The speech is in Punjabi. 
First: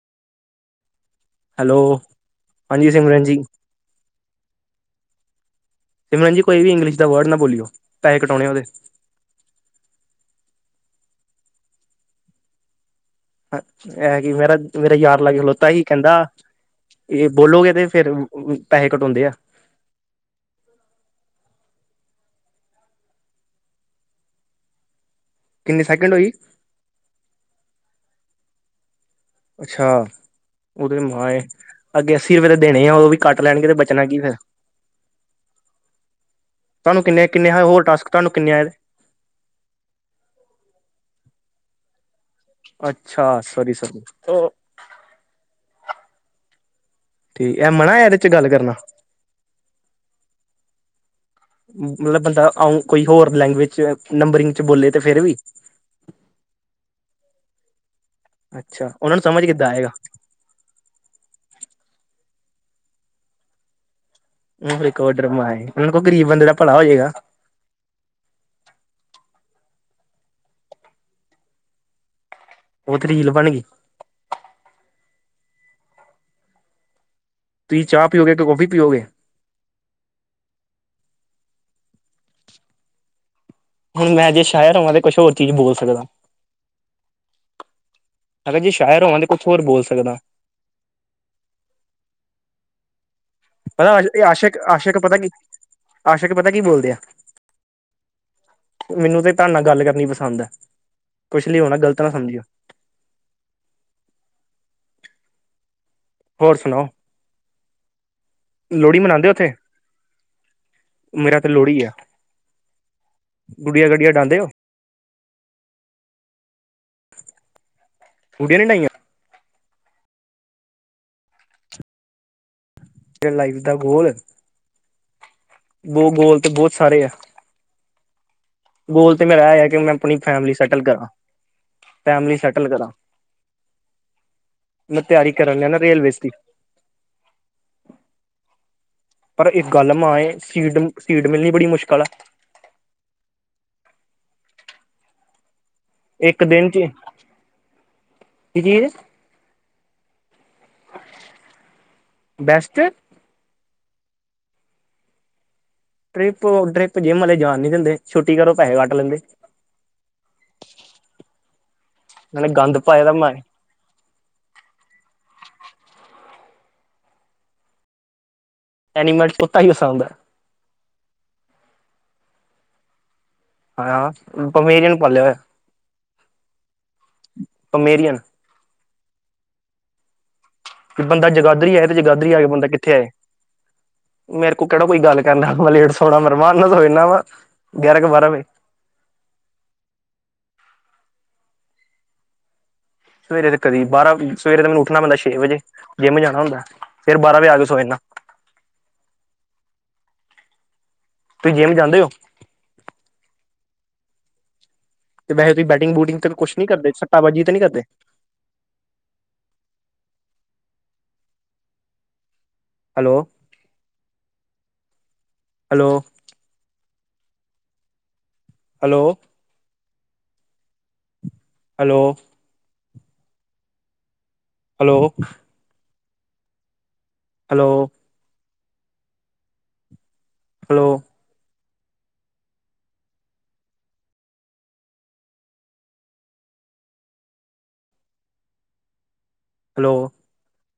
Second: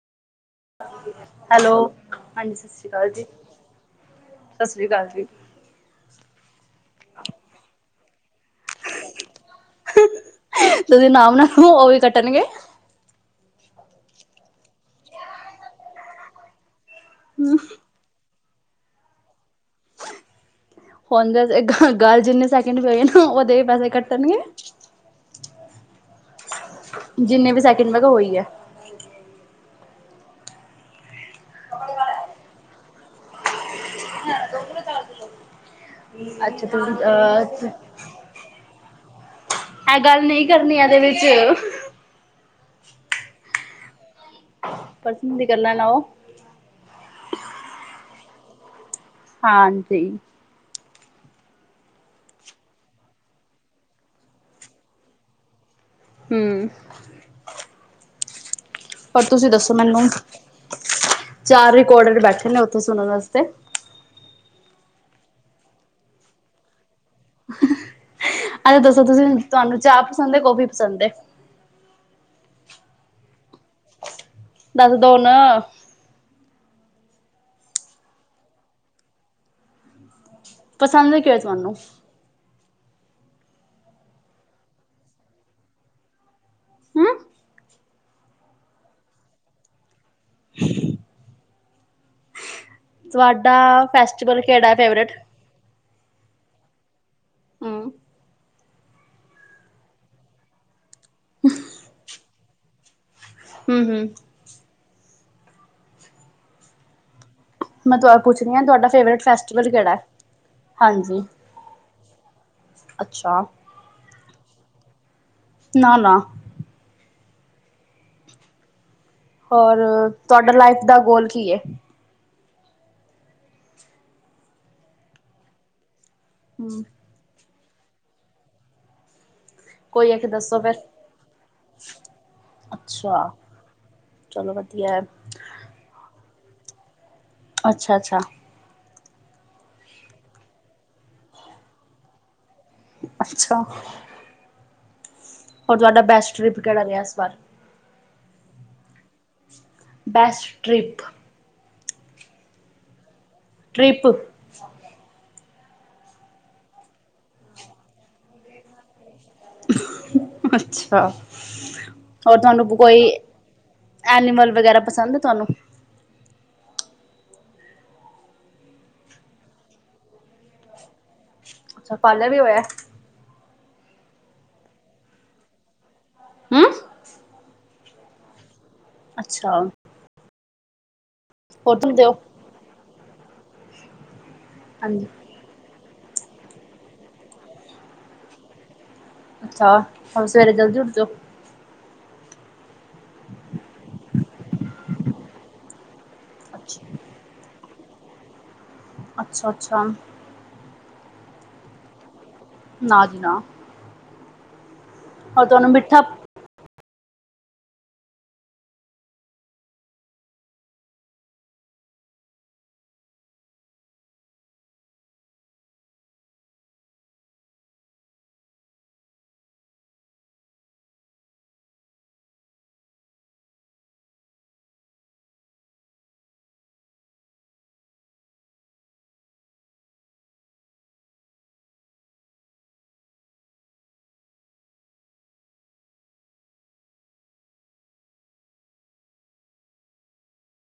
ਹੈਲੋ ਹਾਂਜੀ ਸਤਿ ਸ੍ਰੀ ਅਕਾਲ ਜੀ। ਸ ਸ੍ਰੀ ਕਾਲ ਜੀ। ਤੇ ਭੈਂਜੀ, ਕੋਈ ਵੀ ਇੰਗਲਿਸ਼ ਦਾ ਵੜ ਨਾ ਬੋਲੀਓ, ਪੈਹੇ ਕਟਾਓਣੇ ਓਦੇ। [unintelligible] ਅ ਐ ਕਿ ਫਰਾ, ਮੇਰਾ ਯਾਰ ਲਾਗੇ ਖਲੋਤਾ ਸੀ ਕੈਂਦਾ ਯੇ ਬੋਲੋਗੇ ਤੇ ਫੇਰ ਅ ਬ ਪੈਹੇ ਕਟ ਹੋਂਦੇ ਆ। [inaudible] ਹੋਨ ਬਸ ਏਦਾਂ ਗਾਲ ਜਿੰਨੇ ਸੈਕਿੰਡ ਹੋਏ ਨਾ, ਓਦੇ ਪੈਸੇ ਕੱਟਨਗੇ। ਕਿੰਨੀ ਸੈਕਿੰਡ ਹੋਈ? ਜਿੰਨੇ ਵੀ ਸੈਕਿੰਡ ਵਦੀਆ ਹੋਈ ਐ ਅੱਛਾ, ਓਦੇ ਮਾਂਏ ਅੱਗੇ, ਅੱਸੀ ਰਪੇ ਦੇ ਦੇਣੇ ਆ ਓਦੇ ਵੀ ਕਾੱਟ ਲੈਨਗੇ ਤੇ ਬਚਨਾ ਕੀ ਫੇਰ? ਅੱਛਾ ਤੁਸੀਂ ਤਾਨੂੰ ਕਿੰਨੇ, ਕਿੰਨੇ ਆ ਅਹ ਹੋਰ ਟਾਸਕ ਹ ਕਿੰਨੇ ਆਏਦੇ? ਏ ਗੱਲ ਨੀ ਕਰਨੀ ਏਦੇ ਵਿੱਚ। ਅੱਛਾ, ਸੋਰੀ, ਸੋਰੀ। ਪਰਸੋਂ ਦੀ ਗੱਲਾਂ ਨਾ ਓਹ [inaudible] ਠੀਕ ਐ, ਮੈ ਆਣਾ ਆ, ਏਦੇ 'ਚ ਗੱਲ ਕਰਨਾ। ਹਾਂਜੀ। ਮ ਮਤਲਬ ਬੰਦਾ ਆਂਊ ਕੋਈ ਹੋਰ ਲੈਂਗਵਜ 'ਚ ਨੰਬਰਿੰਗ 'ਚ ਬੋਲੇ ਤੇ ਫੇਰ ਵੀ? ਹੂੰ। ਅੱਛਾ ਉਹਨਾਂ ਨੂੰ ਹੋਰ ਸਮਝ ਤੁਸੀਂ ਕਿੱਦਾਂ ਦੱਸੋ ਆਏਗਾ? ਮੈਨੂੰ, ਚਾਰ ਰਿਕੋਡੜ ਬੈਠੇ ਨੇ ਓਥੇ ਸੁਨਨ ਵਾਸਤੇ। ਰਿਕੋਡਰ ਮੈਂਈ, ਓਨੂੰ ਕੋ ਗਰੀਬ ਬੰਦੇ ਦਾ ਭਲਾ਼ ਹੋ ਜੇਗਾ। ਐ ਦੱਸੋ ਤੁਸੀ, ਤੁਹਾਨੂੰ ਚਾਹ ਪਸੰਦ ਏ ਕੋਫ਼ੀ ਪਸੰਦ ਏ? ਓ ਤੇ ਰੀਲ਼ ਬਾਣ ਗੀ। ਦੱਸ ਦੋ ਨਾ? ਤੁਸੀ ਚਾਹ ਪੀਓਗੇ, ਤੇ ਕੌਫੀ ਪੀਓਗੇ। ਪਸੰਦ ਕੇਆ ਤੁਹਾਨੂੰ ਹੁਣ ਮੈਂ ਜੇ ਸੈ਼ਰ ਹੋਵਾ ਤੇ ਕੁਛ ਹੋਰ ਚੀਜ ਬੋਲ ਸਕਦਾ। ਹੂੰ। ਅਗਰ ਜੇ ਸ਼ਾਏਰ ਹੋਵਾਂ, ਤੇ ਕੁਛ ਹੋਰ ਬੋਲ ਸਕਦਾ। ਤੁਹਾਡਾ ਪਤਾ ਏ ਫੈਸਟੀਵਲ ਆਸ਼ਕ, ਕਿਹੜਾ ਹੈ ਆਸ਼ਾਕ ਫੇਵਰੇਟ? ਪਤਾ ਕੀ ਆਸ਼ਾਕ ਪਤਾ ਕੀ ਬੋਲਦੇ ਆ? ਹੂੰ। ਮਿਨੂੰ ਤੇ ਥਾਡ ਨਾਲ ਗਾੱਲ ਕਰਨੀ ਪਸੰਦ ਐ, ਕੁਛ ਵੀ ਹੋਨਾ ਗਲਤ ਨਾ ਸਮਜੀਓ। ਹੂੰ, ਹੂੰ। ਹੋਰ ਸੁਨਾਓ? ਮੈਂ ਤੁਆਨ ਪੁੱਛ ਰਈ ਆਂ, ਤੁਹਾਡਾ ਫੇਵਰੇਟ ਮਨਾਉਂਦੇ ਉੱਥੇ ਫੈਸਟੀਵਲ ਕੇੜੈ? ਹਾਂਜੀ। ਮੇਰਾ ਤੇ ਲੋੜੀ ਐ। ਅੱਛਾ। ਗੁੜੀਆਂ, ਗੜੀਆ ਡਾਂਦੇ ਓ? ਨਾ, ਨਾ। [inaudible] ਹੋਰ ਤੁਆਡਾ ਲਾਈਫ ਦਾ ਗੋਲ ਕੀ ਐ? ਲਾਈਫ ਦਾ ਗੋਲ? ਗੋਲ ਤਾਂ ਬਹੁਤ ਹੂੰ, ਸਾਰੇ ਆ। ਗੋਲ ਤੇ ਮੇਰਾ [inaudible] ਫੇਰ ਮੈਂ ਕੋਈ ਆਪਣੀ ਇੱਕ ਫੈਮਲੀ ਦੱਸੋ ਫਿਰ? ਸੈਟਲ ਕਰਾਂ, ਫੈਮਲੀ ਸੈਟਲ ਕਰਾਂ। ਅੱਛਾ, ਚਲੋ ਵਦੀਆ। ਮੈ ਤੇਆਰੀ ਕਰਨ ਨਾ ਨਾ ਰੇਲਵੇਸ ਦੀ। ਅੱਛਾ, ਅੱਛਾ। ਪਰ ਇੱਕ ਗੱਲ ਮਾ ਏ ਸੀਟ, ਸੀਟ ਮਿਲਨੀ ਬੜੀ ਮੁਸ਼ਕਲ ਆ। ਅੱਛਾ। ਹੋਰ ਤੂਆਡਾ ਬੈਸਟ ਇੱਕ ਟ੍ਰਿਪ ਦਿਨ ਚ ਕੇੜਾ ਰੇਐ ਇਸ ਵਾਰ? [inaudible] Best trip. [unintelligible] Trip. Trip trip gym ਵਾਲੇ ਜਾਣ ਨੀ ਦਿੰਦੇ, ਛੁੱਟੀ ਕਰੋ ਪੈਸੇ ਕੱਟ ਲੈਂਦੇ। ਅੱਛਾ ਹੋਰ ਨਾਲੇ ਤੁਹਾਨੂੰ ਗੰਦ ਪਾਏ ਕੋਈ। ਦਾ ਮੈਂ ਐਨੀਮਲ ਵਗੈਰਾ ਪਸੰਦ ਐ ਤੁਹਾਨੂੰ। ਐਨੀਮਲ ਤੋਤਾ ਹੀ ਪਸੰਦ। ਪਾਲਾ ਵੀ ਹੋਇਆ ਐ। ਹਾਂ ਪਮੇਰੀਅਨ ਪ ਹੋ [inaudible] ਹਮ। ਪਮੇਰੀਅਨ ਅੱਛਾ ਵੀ ਬੰਦਾ ਜਗਾਦਰੀ ਹੋਰ ਆਏ ਤੇ ਦਿੰਦੇ ਹੋ? ਜਗਾਦਰੀ ਆ ਕੇ ਬੰਦਾ ਕਿੱਥੇ ਆਏ ਼ਮੇਰੇ ਕੋਲ ਕਿਹੜਾ ਕੋਈ ਹਾਂਜੀ ਗੱਲ। ਕਰਨਾ ਲੇਟ ਸੋਣਾ ਮੇਰੇਮਾਨ ਨਾਲ ਸੋ ਇਨਾ ਵਾ ਗਿਆਰਾਂ ਕੁ ਬਾਰਾਂ ਵਜੇ। ਅੱਛਾ ਹਮ ਸਵੇਰੇ ਜਲਦੀ ਉੱਠ ਜਾਓ। ਸਵੇਰੇ ਤੇ ਕਦੀ ਬਾਰਾਂ ਸਵੇਰੇ ਤੇ ਮੈਨੂੰ ਉੱਠਣਾ ਪੈਂਦਾ ਛੇ ਵਜੇ ਜਿੰਮ ਜਾਣਾ ਹੁੰਦਾ ਅੱਛਾ ਫੇਰ ਬਾਰਾਂ ਵਜੇ ਆ ਕੇ ਸੋ ਜਾਣਾ ਅੱਛਾ ਅੱਛਾ ਤੁਸੀਂ ਜੇਮ ਜਾਂਦੇ ਹੋ ਨਾ ਜੀ ਨਾ ਤੇ ਹੋਰ ਵੈਸੇ ਤੁਸੀਂ ਤੁਹਾਨੂੰ ਬੈਟਿੰਗ ਮਿੱਠਾ ਬੂਟਿੰਗ ਤੇ ਕੁਛ ਨੀ ਕਰਦੇ ਸੱਟਾਬਾਜ਼ੀ ਤੇ ਨੀ ਕਰਦੇ hello hello hello. Hello hello. Hello. Hello. Hello.